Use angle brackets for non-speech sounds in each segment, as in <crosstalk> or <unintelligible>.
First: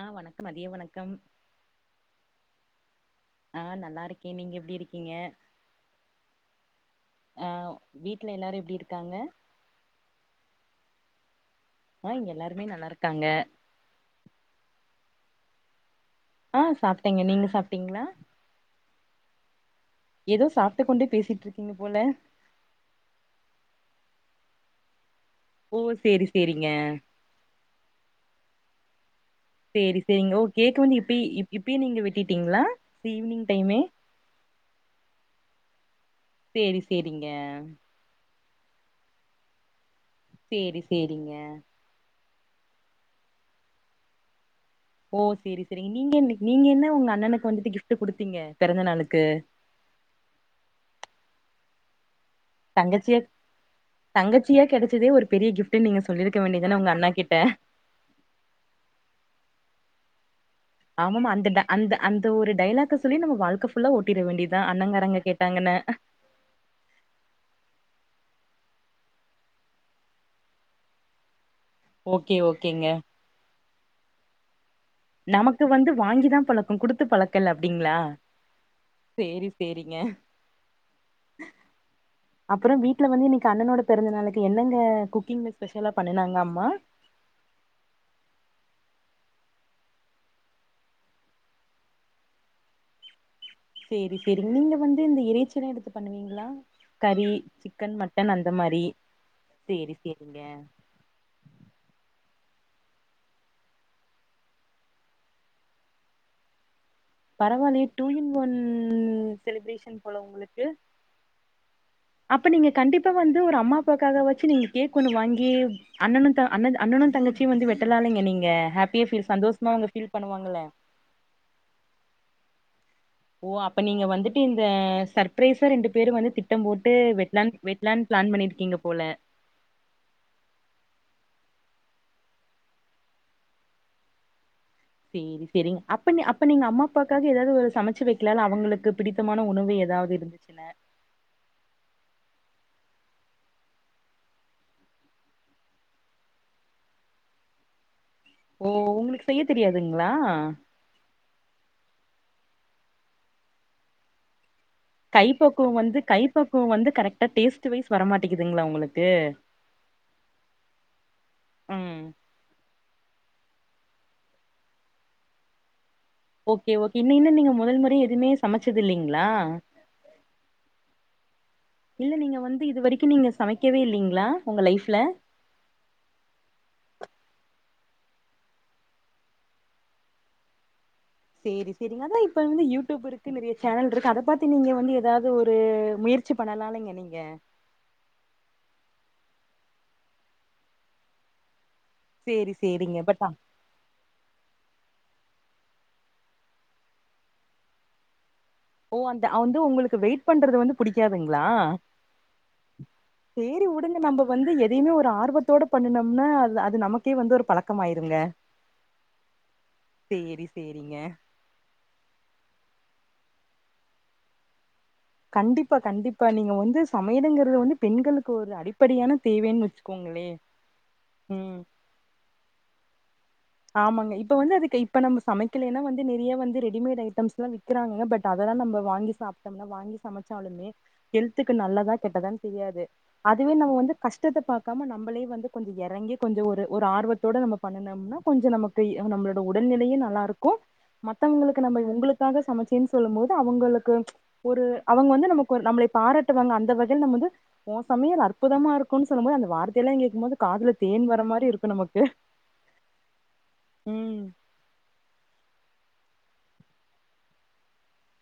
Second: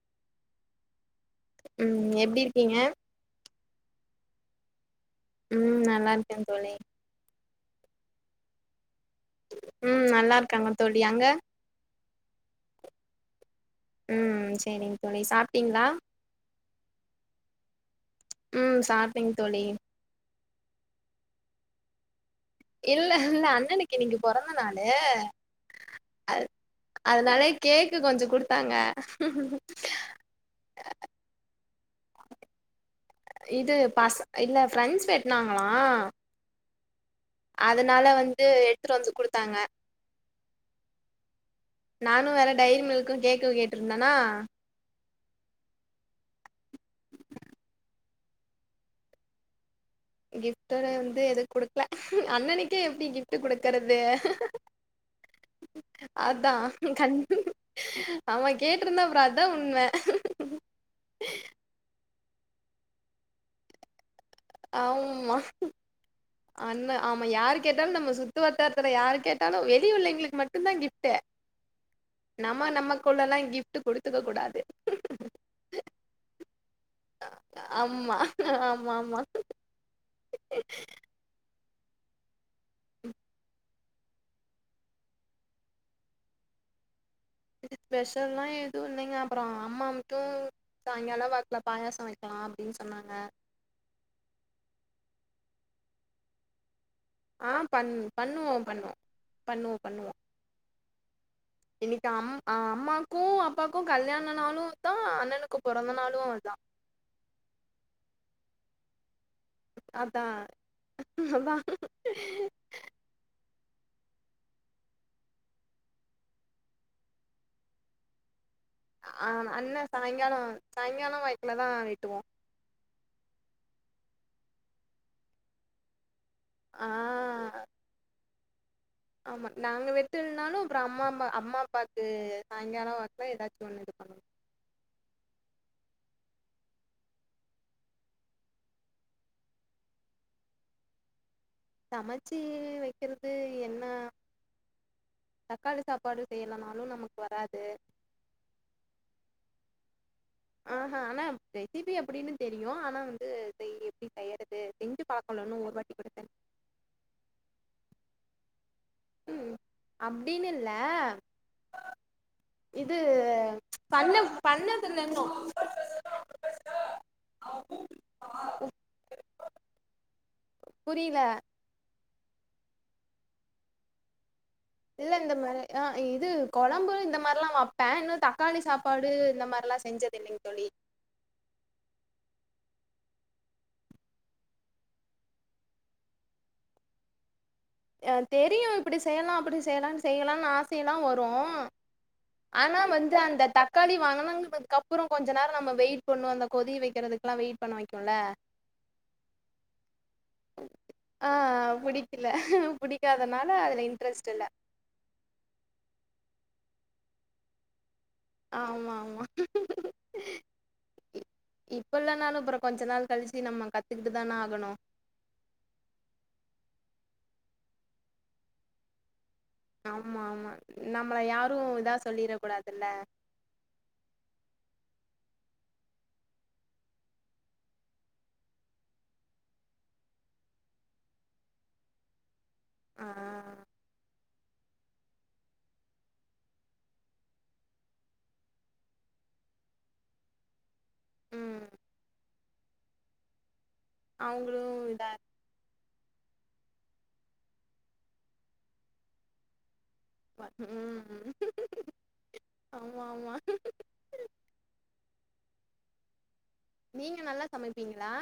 ஆ வணக்கம் மதிய வணக்கம் ம் எப்டி இருக்கீங்க ஆ நல்லா இருக்கே நீங்க எப்டி இருக்கீங்க ம் நல்லாருக்கே தோழி ஆ வீட்டில எல்லாரு எப்டி இருக்காங்க ம் நல்லா இருக்காங்க தோழி அங்க ஆ இங்க எல்லாருமே நல்லா இருக்காங்க ம் சரிங்க தோழி சாப்ட்டீங்களா ஆ சாப்ட்டேங்க நீங்க சாப்ட்டீங்களா ம் சாப்டேங் தோழி எதோ சாப்ட்டு கொண்டு பேசிட்டுருக்கீங்க போல இல்ல இல்ல அண்ணனுக்கு இன்னிக்கி பொறந்த நாளு ஓ சேரி அது சேரிங்க அதுனால கேக்கு கொஞ்சோ கொடுத்தாங்க சேரி சேரிங்க ஓ கேக் வந்து இப்பய இப் இப்பயே நீங்க வெட்டிட்டீங்களா ஈவினிங் இது டைமே பச இல்ல ஃபிரெண்ட்ஸ் வெட்னாங்களா சேரி சேரிங்க அதனால வந்து எடுத்துட்டு வந்து குடுத்தாங்க சேரி சேரிங்க நானு வேற டைரி மில்க்கு கேக்கு கேட்டிருந்தேனா ஓ சேரி சேரிங்க நீங்க என் நீங்க என்ன உங்க அண்ணனுக்கு வந்துட்டு கிஃப்ட்டு குடுத்தீங்க பிறந்த நாளுக்கு கிஃப்ட வந்து எது குடுக்கல அண்ணனே கு எப்டி தங்கச்சியா கிஃப்ட் குடுக்கிறது தங்கச்சியா கெடச்சதே ஒரு பெரிய கிஃப்ட்ன்னு நீங்க சொல்லிருக்க அதா வேண்டியதான உங்க அண்ணா கண் கிட்ட அவன் கேட்ருந்தா அப்றோ அதா உண்ம ஆமா அந்தந்த அந்த ஒரு டைலாக்க சொல்லி நம்ம வாழ்க்க ஃபுல்லா ஓட்டிர வேண்டியது தா அண்ணங்காரங்க ஆமா கேட்டாங்கன்னு அண்ண ஆமா யார் கேட்டாலு நம்ம சுத்து வட்டாரத்துல யாரு கேட்டாலு வெளிய உள்ளங்களுக்கு மட்டு தா கிப்ட்டு <inaudible> நம்ம ஓகேங்க. நம்மக்குள்ளல்லாம் கிஃப்ட் குடுத்துக்க கூடாது நமக்கு வந்து வாங்கி தா பழக்கம் கொடுத் த்து பழக்கல அப்டிங்களா ஆமா ஆமாமா சேரி சேரிங்க <inaudible> அப்றோ வீட்ல வந்து இன்னிக்கு அண்ணனோட பிறந்த நாளுக்கு என்னங்க குக்கிங்ல ஸ்பெஷலா பண்ணுனாங்க அம்மா ஸ்பெஷல்லாம் எதுவு இல்லங்க அப்புறம் அம்மா மட்டு சாய்ங்காலாம் வாக்குல பாயாசம் வைக்கலா அப்டின்னு சொன்னாங்க சேரி சேரி நீங்க வந்து இந்த இறைச்சில்லா எடுத்து பண்ணுவீங்களா கறி ஆ பண் சிக்கன் மட்டன் அந்த பண்ணுவோம் மாரி பண்ணுவோம் சேரி சேரிங்க இன்னிக்கி அம் அம்மாக்கு அப்பாக்கு கல்யாணனாளு தா அண்ணனுக்கு பொறந்தநாளு தா பரவால்லயே டூ இன் ஒன் செலிப்ரேஷன் போல அதான் உங்களுக்கு அதான் அப்ப நீங்க கண்டிப் பா வந்து ஒரு அம்மா அப்பாவுக்காக வச்சு நீங்க கேக் ஒன்னு வாங்கி அண்ணனு த அண்ணன் அண்ணனு தங்கச்சிய வந்து வெட்டலலாலங்க நீங்க ஹாப்பியா ஃபீல் சந்தோஷமா அவங்க ஃபீல் பண்ணுவாங்கல்ல <unintelligible> வெட்டுவோ ஓ அப்ப நீங்க வந்துட்டு இந்த சர்பரைஸா ரெண்டு பேரு வந்து திட்டம் போட்டு ஆ வெட்டாலு வெட் ல்லான்னு பிளான் பண்ணிருக்கீங்க போல ஆமா நாங்க வெட்டல்நாலு அப்றோ அம்மா அம்மா அம்மா அப்பாக்கு சாங்கால வாக்குல எதாச்சு ஒன்னு இது பண்ணுவோ சேரி செரிங் அப்ப நீ அப்ப நீங்க அம்மா அப்பாக்காக எதாவ்து ஒரு சமைச்சு வெக்கலால்ல அவங்களுக்கு பிடித்தமான உணவு எதாவ்து இருந் ஃப்ரிட்ஜில சமச்சி வெக்கிறது என்ன தக்காளி சாப்பாடு செய்யலானாலு நமக்கு வராது ஓ உங்களுக்கு செய்ய தெரியாதுங்ளா ஆஹா ஆனா ரெசிபி எப்பிடின்னு தெரியு ஆனா வந்து செய் எப்டி செய்யறது தா கைப்பக்குவொ வந்து கைப்பக்குவொ வந்து கரெக்டா டேஸ்ட் வைஸ் வர மாட்டேங்குதுங்ளா உங்களுக் ம் அப்டின் இல்ல ம் இது பண்ண பண்ணதில்லன்னு ஓகே ஓகே இன்னு நீங்க முதல் முறை எதுமே சமைச்சத் இல்லைங்ளா புரியில இல்ல நீங்க வந்து இது வெரைக்கூ நீங்க சமைக்கவே இல்லிங்ளா இல்ல இல்ல மாரி ஆ இது கொழம்பு இந்த மார்லா வப்பே இன்னு தக்காளி சாப்பாடு இந்த மால்லா செஞ்சத் இல்லைங்க தோழி சேரி சரிங்க அதா இப்ப வந்து யூடியூப் இருக்கு நிறைய சேனல் இருக்கு அத பாத்து நீங்க வந்து ஏதாது ஒரு முயற் ச்சி பண்ணலாலைங்க நீங்க ஏ தெரியு இப்டி செய்யலா அப்டி செய்யலானு செய்யலானு ஆசையெல்லா வரு சேரி ஆனா சேரிங்க வந்து பட் அந்த தக் தக்காளி வனங்குனதுக் அப்புறொ கொஞ்ச நேரொ நம்ம வெயிட் பண்ணு அந்த கொதி வைக்கிறதுக்கெல்லா வெயிட் பண்ண வெக்குல்ல ஓ அந்த அந்து உங்களுக்கு வெயிட் க் பண்றது வந்து ஆ புடிக்காதுங்ளா புடிக்கல புடிக்காதனால சேரி அதுல உடுங்க நம்ப இன்ட்ரெஸ்ட் இல்ல வந்து எ தையுமே ஒரு ஆர்வத்தோட பண்ணுனம்னா அது அது நமக்கே வந்து ஒரு பழக்கம் ஆயிருங்க ஆமா ஆமா சேரிங்க இப்ப இல்லனாலு அப்புறொ கொஞ்ச நாள் கழிச்சு நம்ம கத்துக்கிட்டு தான ஆகணு கண்டிப்பா கண்டிப்பா நீங்க வந்து சமையலுங்கறது வந்து பெண்களுக்கு ஒரு அடிப்படையான தேவேன்னு ஆமா ஆமா நம்மள யாரு இதா சொல்லிற கூடாதுல்ல ஆமாங்க இப்ப வந்து அதுக்கு இப்ப நம்ப சமெக்கலேன்னா வந்து நெறைய வந்து ரெடிமேடு ஐட்டம்ஸ் லா விக் விக்கிரானுங்க பட் அதெல்லா நம்ப வாங்கி சாப்ட்டம்னா வாங்கி சமச்சாலுமே ஹெல்த்துக்கு நல்லதா கெட்டதான் தெரியாது ஆ அதுவு நம்ம வந்து கஸ்ட் ட்டத பாக்காம நம்பளே வந்து கொஞ்சொ எறங்கி கொஞ்சொ ஒரு ஒரு ஆர்வத்தோடு நம்ம பண்ணுனம்னா கொஞ்ச நமக்கு நம்மளோட உடல்நிலையு நல்லா இருக்கூ மத்தவங்களுக்கு ம் நம்ம உங்களுக்காக சமைச் ச்சின் சொல்லும் போது அவுங்களுக்கு அவங்களு ஒரு இதா அவங்க வந்து நமக்கு நம்மளே பாராட்டுவாங்க அந்த வகைல்ல நம்ம வந்து ஒ சமையல் அற்புதமா இருக்கூன் சொல்லும்போது அந்த வார்த்தையில கேக் ம்போது இருப்பாங்க. காதுல தேன் வர ம் மாரி இருக்கு நமக்கு ஆமா ஆமா ம் நீங்க நல்லா சமைப்பீங்களா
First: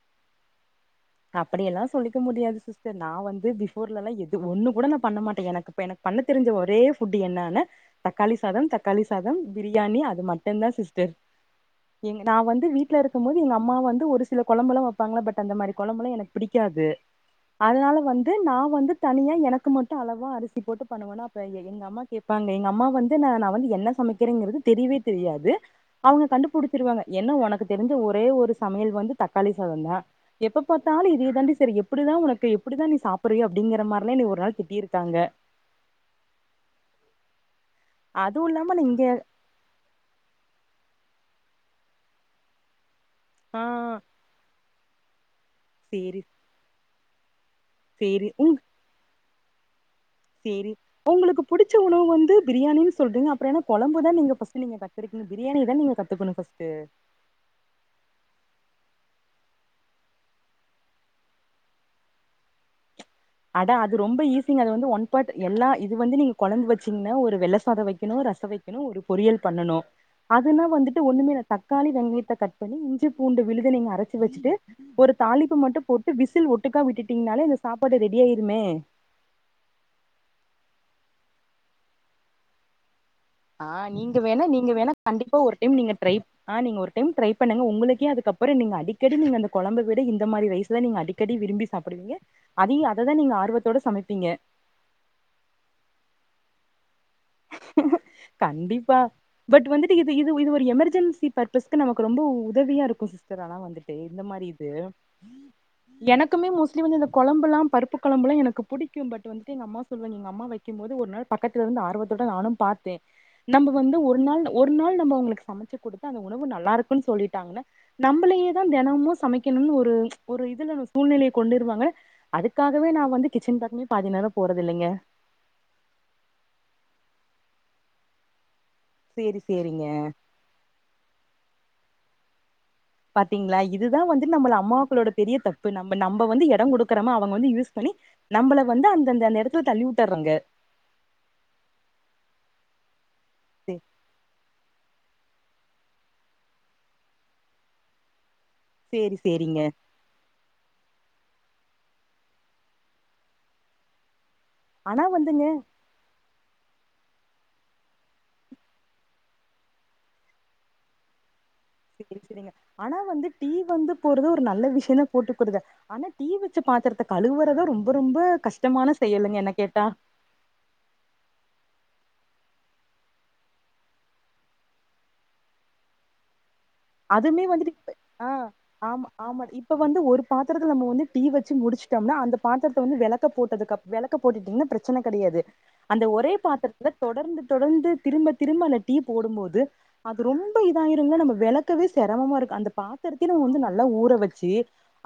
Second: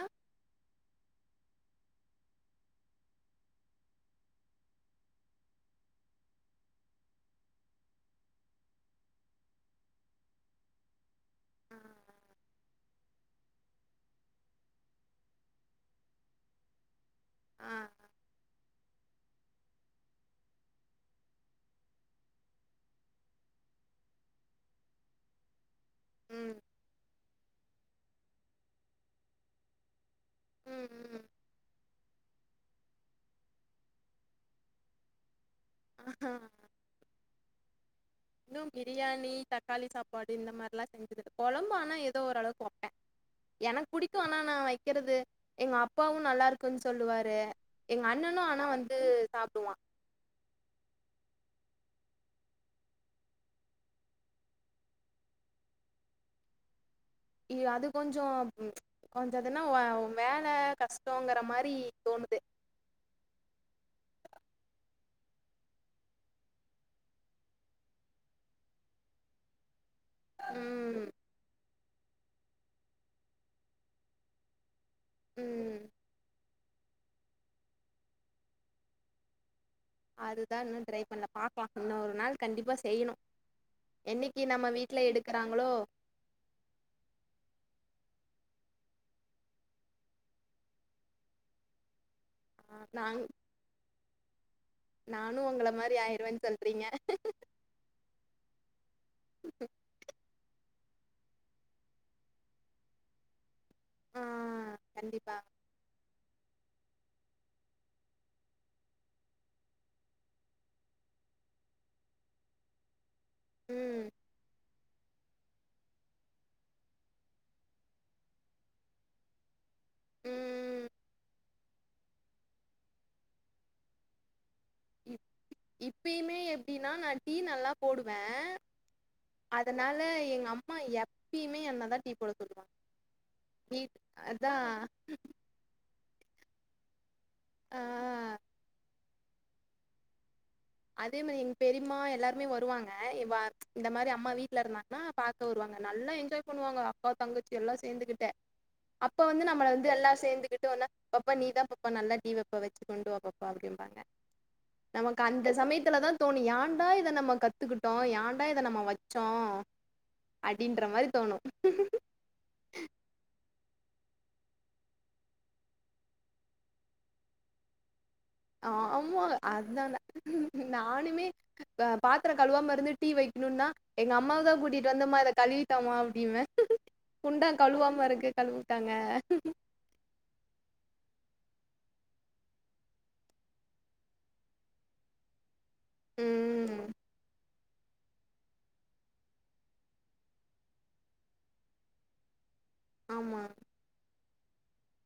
அப்படியெல்லா சொல்லிக்க முடியாது சிஸ்டர் நா வந்து பிஃபோர் லலா எது ஒண்ணு கூட நா பண்ண மாட்டே எனக் அப்ப எனக் பண்ண தெரி்ஞ்ச ஒரே ஃபுட்டு என்னான்னு தக்காளி சாதம் தக்காளி சாதம் பிரியாணி அது மட்டுந்தா சிஸ்டர் ஆ எங் நா வந்து வீட்ல இரக்கும் போது எங்க அம்மா வந்து ஒரு சில கொழம்பல்லா வப்பாங்களா பட் அந்த மாரி கொழம்புல்லா எனக் பிடிக்காது ஆ அதனால வந்து நா வந்து தனியா எனக்கு மட்டு அளவா அரிசி போட்டு பண்ணுவனா அப்ப என் எங்க அம்மா கேப்பாங்க எங்க அம்மா வந்து நா நா வந்து என்ன சமைக்கிறேங்கறது தெரியவே தெரியாது அவுங்க ம் கண்டுபிடித்துருவாங்க ஏன்னா எனக்கு தெரிஞ்ச ஒரே ஒரு சமையல் வந்து தக்காளி சாதந்தா எப்ப ம் பாத்தாலு ம் இதே தாண்டி செய்ர எப்பிடிதா உனக்கு எப்டிதா நீ சாப்றயோ அப்டிங்கிற மார் லா என்னய ஒரு நாள் திட்டிருக்காங்க ஆஹா அதுவு இன்னும் இல்லாம நா இங்க பிரியாணி த தக்காளி சாப்பாடு இந்த மார்லா <unintelligible> கொழம்பு ஆனா ஏதோ ஒரளவுக் வப்பே ஆ எனக் புடி புடிக்கும் ஆனா நான் வைக்கறது எங்க சேரி அப்பாவு நல்லா இருக்குன்னு சொல்லுவாரு எங்க சேரி அண்ணனு ஆனா வந்து சாப்டுவா சரி உங்களுக்கு புடிச்ச உணவு வந்து பிரியாணின்னு சொல்றீங்க அப்புறம் என்ன கொழம்பு தா நீங்க பஸ்ட் நீங்க கத்துருக்கீங்க பிரியாணிய தா நீங்க த்துகணு பஸ்ட்டு இ அது கொஞ்சம் கொஞ்ச அதுன்னா வேல கஷ்டோங்கற மாரி தோணுது அட அது ரொம்ப ஈசிங்க அது வந்து ஒன் பாட் எல்லா இது வந்து நீங்க கொழம்பு வச்சீங்ன்னா ஒரு வெள்ள சாதோ வெக்கணு ரச வெக் அப்பறோ ஒரு பொறியல் பண்ணணு அதுனா வந்துட்டு ம் ஒண்ணுமே இல்ல, தக்காளி வெங்கயத்த கட் பண்ணி இஞ்சி பூண்டு விழுத நீங்க அரச்சு வெச்சுட்டு ஒரு தாளிப்பு மட்டு ம் போட்டு விசில் ஒட்டுக்கா விட்டுட்டீங்னாலே இந்த சாப்பாடு ரெடி ஆயிருமே அதுதன் இன்னம் ட்ரை பண்ணல பார்கலா இன்னொரு நாள் கண்டிப்பா செய்யணு ஆஹ் நீங்க வேணா நீங்க வேணா கண்டிப்பா ஒரு எடுக்குறாங்களோ டைம் நீங்க ட்ரை ஆ நீங்க ஒரு டைம் ட்ரை பண்ணுங்க உங்களுக்கே அதுக்கப்புற நீங்க அடிக்கடி நீங்க அந்த குழம்ப விட இந்த மாரி ரைஸ்லாம் நீ அடிக்க கறி விரும்பி சாப்பிடுவீங்க அதையு அததா நீங்க ஆர்வத்தோட சமைப்பீங்க நானு உங்கள மாரி ஆயிருவேன் சொல்றீங்க கண்டிப்பா பட் வந்துட்டு இது இது இது ஒரு எமர்ஜென்சி பர் சிஸ்டர் நமக்கு ரொம்ப உதவியா இருக்கும் சிஸ்டர் ஆனா வந்துட்டு ஆ இந்த மாதிரி இது கண்டிப்பா உம் <unintelligible> எனக்குமே மோஸ்ட்லி வந்து இந்த குழம்புல்லாம் பருப்பு குழம்புல்லா எனக்கு பிடிக்கு பட் வந்துட்டு அம்மா சொல்லும் எங்க அம்மா வைக் இருக்கும்போது ஒரு நாள் பக்கத்தில இருந்து ஆர்வத்தோட நானு பார்த்தே நம்ம வந்து ம் ஒரு நாள் ஒரு ஒரு நாள் நம்ம அவுங்களுக்கு சமைச்சு கொடுத்தா அந்த உணவு நல்லாருக்குன்னு சொல்லிட்டாங்கன்னா நம்மளே தா தினமும் சமைக்கணும்னு ஒரு ஒரு இதுல ம் சூழ்நிலையை கொண்டிருவாங்க அதுக்காகவே நா வந்து கிச்சன் பாக்கமே பாதி நேரோ போறதில்லைங்க இப்பயுமே எப்படின்னா நான் டீ நல்லா போடுவே சேரி சேரிங்க அதனால எங்க அம்மா எப்பயுமே என்னதான் டீ போட சொல்வாங்க பாத்தீங்களா இதுதா வந்து நம்மள அம்மாக்களோட பெரிய தப்பு இப்ப நம்ம நம்ம வந்து இடம் கொடுக்குறமா அவங்க வந்து யூஸ் ஆ பண்ணி நம்மள வந்து அந்தந்தந்த நேரத்துல தள்ளி விட்டுறாங்க அதே மாதிரி எங் பெரிம்மா எல்லாருமே வருவாங்க இவ இந்த மாரி அம்மா வீட்ல இருந்தாங் நா பாக்க வருவாங்க நல்லா என்ஜாய் பண்ணுவாங்க அக்கா தங்கச்சி எல்லா சேந்துக்கிட்டு சேரி அப்ப வந்து சேரிங்க நம்மளை வந்து எல்லா சேர்ந்துகிட்டு ஒன்னா பாப்பா நீ தா பாப்பா நல்லா டீ வெப்ப வச்சு கொண்டு வாப்பாப்பா அப்படிம்பாங்க ஆனா நமக்கு அந் வந்துங்க சமயத்துலதா தோணு யாண்டா இதை நம்ம கத்துக்கிட்டோம் யாண்டா இதை நம்ம வச்சோ அப்படின்ற மாதிரி தோணு சரி சரிங்க ஆனா வந்து டீ வந்து போடுறது ஒரு நல்ல விஷ்யனா போட்டுக்குடுத ஆனா டீ வச்ச பாத்துறத்த கழுவுறதா ரொம்ப ரொம்ப கஷ்டமான ஆமா செயலுங்க என்ன கேட்டா அதான நானுமே பாத்திரம் கழுவாம இருந்து டீ வைக்கணும்ன்னா எங்க அம்மாவுதா கூட்டிட்டு வந்து ம்மா இத கழுவிதாம்மா அப்டிம்பே அதுமே குண்டான் வந்துட்டு கழுவாம ஆ இருக்கு கழுவ உட்டாங்க ஆமா ஆமா இப்ப வந்து ஒரு பாத்திரத்தை நம்ம வந்து டீ வச்சு முடிச்சுட்டோம்னா அந்த பாத்திரத்தை வந்து விளக்க போட்டதுக்குப்புறம் விளக்க போட்டுட்டீங்கன்னா பிரச்சனை கிடையாது அந்த ஒரே ம் பாத்திரத்துல தொடர்ந்து தொடர்ந்து திரும்ப திரும்ப அந்த டீ போடும்போது அது ரொம்ப இதாயிரும்ங்க நம்ம விளக் வெளக்கவே சிரமமா இருக்கு அந்த பாத்திரத்தயே நா ஆமா வந்து நல்லா ஊற வெச்சு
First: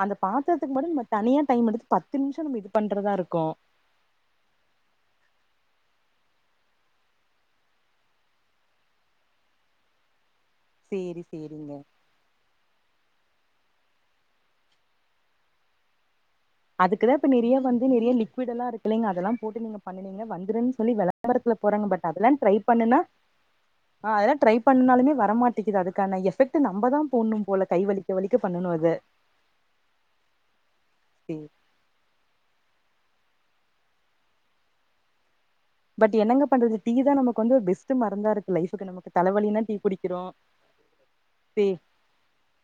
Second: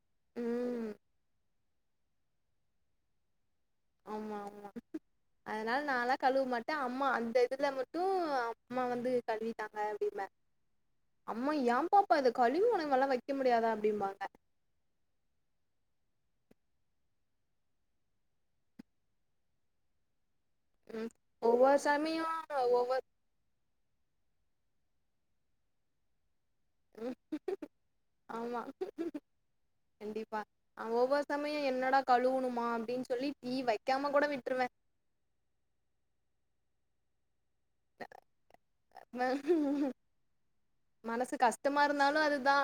அந்த பாத்திரத்துக் ம் மட்டு ந தனியா டைம் எடுத்து பத்து நிமிஷம் நம்ம இது பண்றதா இருக்கு ஆமா ஆமா அதனால நாலா கழுவ மாட்ட அம்மா அந்த இதுல மட்டு அம்மா வந்து கழுதாங்க அப்படிம்ப சேரி அம்மா சேரிங்க ஏம்பாப்பா இத கழிவி உனவெல்லா வெக்க முடியாதா அப்டிம்பாங்க அதுக்குதா இப்ப நிறைய வந்து நிறைய லிக்விட்டெல்லா இருக்குல்லிங்க அதெல்லா போட்டு நீங்க பண்ணுணீங்கனா வந்துருன் தோழி ம் விளம்பரத்துல ஒவ்வொரு போட்றாங்க பட் சமயோ அதெல்லா ட்ரை பண்ணுனா ஒவ்வொரு ஆ அதெல்லா ட்ரை பண்ணாலுமே வர மாட்டிக்குது அதுக்கான எஃபெக்ட் த்து நம்பதா ம் போட்ணு போல கை வலிக்க வலிக்க ஆமா பண்ணணு அத கண்டிப்பா ஒவ்வொரு சேரி சமயோ என்னடா கழுவுணுமா அப்படின்னு சொல்லி டீ வெக்காம கூட விட்ருவ பட் என்னங்க பண்றது டீ தா நமக்கு வந்து பெஸ்ட் மருந்தா இருக்கு லைஃபுக்கு நமக்கு தலவலின்னா டீ ம- குடிக்கறோ மனசு கஷ்டமா இருந்தாலு அதுதா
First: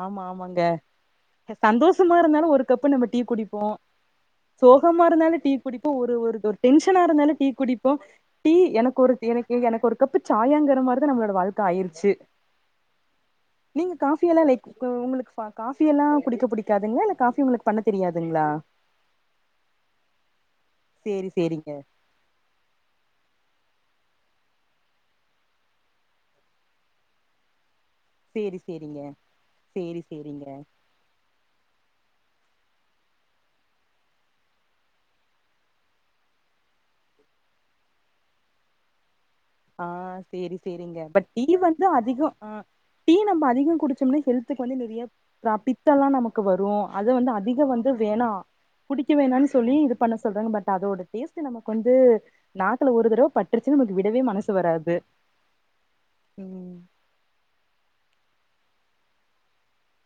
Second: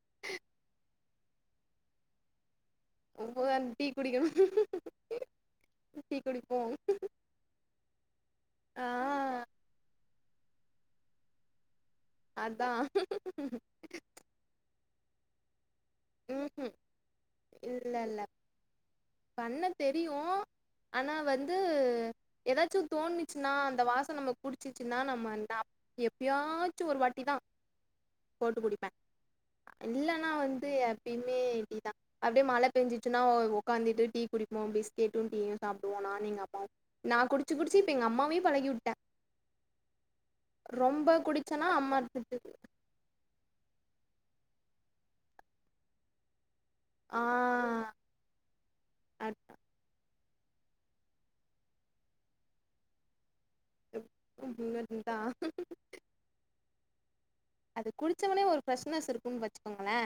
ஆமா ஆமாங்க சந்தோஷமா இருந்தாலு ஒரு கப்பு நம்ம டீ ஒவ்வொரு குடிப்போ டீ குடிக்கணும் சோகமா இருந்தாலு டீ குடிப்போ ஒரு டீ ஒரு ஒரு குடிப்போம் ஷனா இருந்தாலு டீ குடிப்போ டீ ஆ எனக்கொரு எனக் ஏ எனக்கு ஒரு கப்பு சாயங்கர மார் தா நம்மளோட வாழ்க்க ஆயிருச்சி அதா நீங்க காஃபி எல்லா லைக் உங்க உங்களுக்கு பா காபி எல்லா குடிக்க ம்ஹும். புடிக்காதுங்களா இல்ல காபி உங்களுக்கு பண்ண தெரியாதுங்களா பண்ணத் தெரியு அனா வந் செரிங்க எதாச்சு தோணுச்சுன்னா அந்த வாசோ நமக்கு புடிச்சுச்சுன்னா நம்ம எப்பயாச்சு ஒரு வாட்டி தா போட்டு சேரி குடிப்ப சேரிங்க சேரி இல்லன்னா சேரிங்க வந்து யார் எப்பையுமே டீ தா அப்டே மழ பேஞ்சிச்சுன்னா <inaudible> உக்காந்தீட்டு டீ குடிப்போ பிஸ்கேட்டு டீயு சாப்டுவோ நானு எங்கம்மாவு நா குடிச்சு குடிச்சு இப்ப எங்க அம்மாவயு பழக்கிவுட்டே ஆ சேரி சேரிங்க பட் டீ குடித்தேன்னா வந்து அம்மா அதிகோ ஆ திட்டு டீ நம்ம அதிகோ குடிச்சோம்னா ஹெல்த்துக்கு வந்து நெறைய பித்தெல்லா நமக்கு வரு அத ஆ வந்து அதிக வந்து அது வேணா குடிக்க வேணானு சொல்லி இது பண்ண சொல்றாங்க பட் அதோட டேஸ்ட்டு நமக்கு வந்து நாக்குல ஒரு தரவ பட் டுருச்சு நமக்கு விடவே மனசு வராது தான் ம் அது குடிச்சவுனே ஒரு ஃபிரஷ்னஸ் இருக்குன்னு வச்சுக்கோங்கலே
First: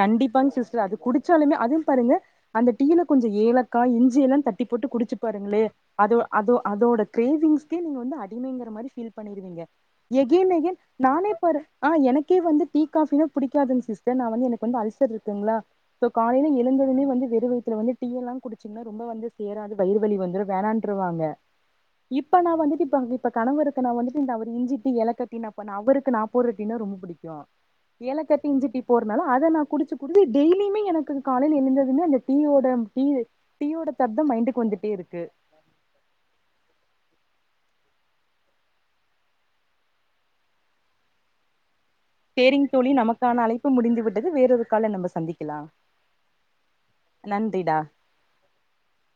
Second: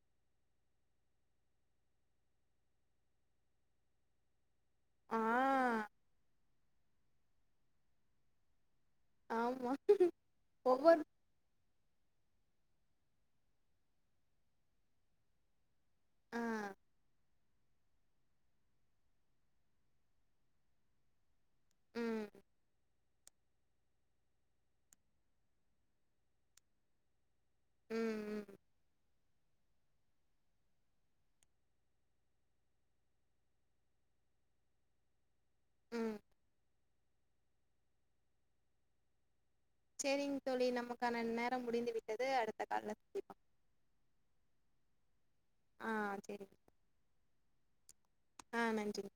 கண்டிப்பாங்க சிஸ்டர் அது குடிச்சாலுமே அதுவு பாருங்க அந்த டீயில கொஞ்ச ஏலக்கா இஞ்சி எல்லா தட்டி போட்டு குடிச்சு ஆ பாருங்களே அதோ அதோ அதோட கிரேவிங்ஸ்க்கே நீங்க வந்து அடிமைங்கிற மாரி ஃபீல் பண்ணிருவீங்க ஆமாம் எகைன் எகைன் ஒவ்வொரு நானே பாரு ஆ எனக்கே வந்து டீ காப்பினா புடிக்காதுங் சிஸ்டர் நா வந்து எனக்கு வந்து அல்சர் இருக்குங்களா சோ ஆ காலயில எழுந்ததுமே வந்து வெறு வயத்துல வந்து டீயெல்லா குடிச்சிங்கன்னா ரொம்ப வந்து சேராது வயிறு வலி வந்துரு வேணான்டுருவாங்க ம் இப்ப நா வந்துட்டு இப்ப <inaudible> இப்ப கணவருக்கு நா வந்துட்டு இந்த அவர் இஞ்சி டீ ஏலக்கா டீ நா பண்ண அவருக்கு நா போடுற டீனா ரொம்ப புடிக்கு ம் ஏலக்கா டீ ம் இஞ்சி டீ போர்னால அத நா குடிச்சு குடுச்சு டெய்லியுமே எனக்கு இது காலையில எழுந்ததுமே அந்த டீ ஓட டீ டீயோட தாட் தா மைண்டுக்கு வந்துட்டே இருக்கு ம் சேரிங் தோழி நமக்கான நேரம் முடிந்து விட் சேரிங் தோழி நமக்கான அழைப்பு முடிந்து விட்டது வேற ஒரு கால்ல நம்ம சந்திக்கலா ஆ சேரி நந்திடா ஆ மஞ்சிரி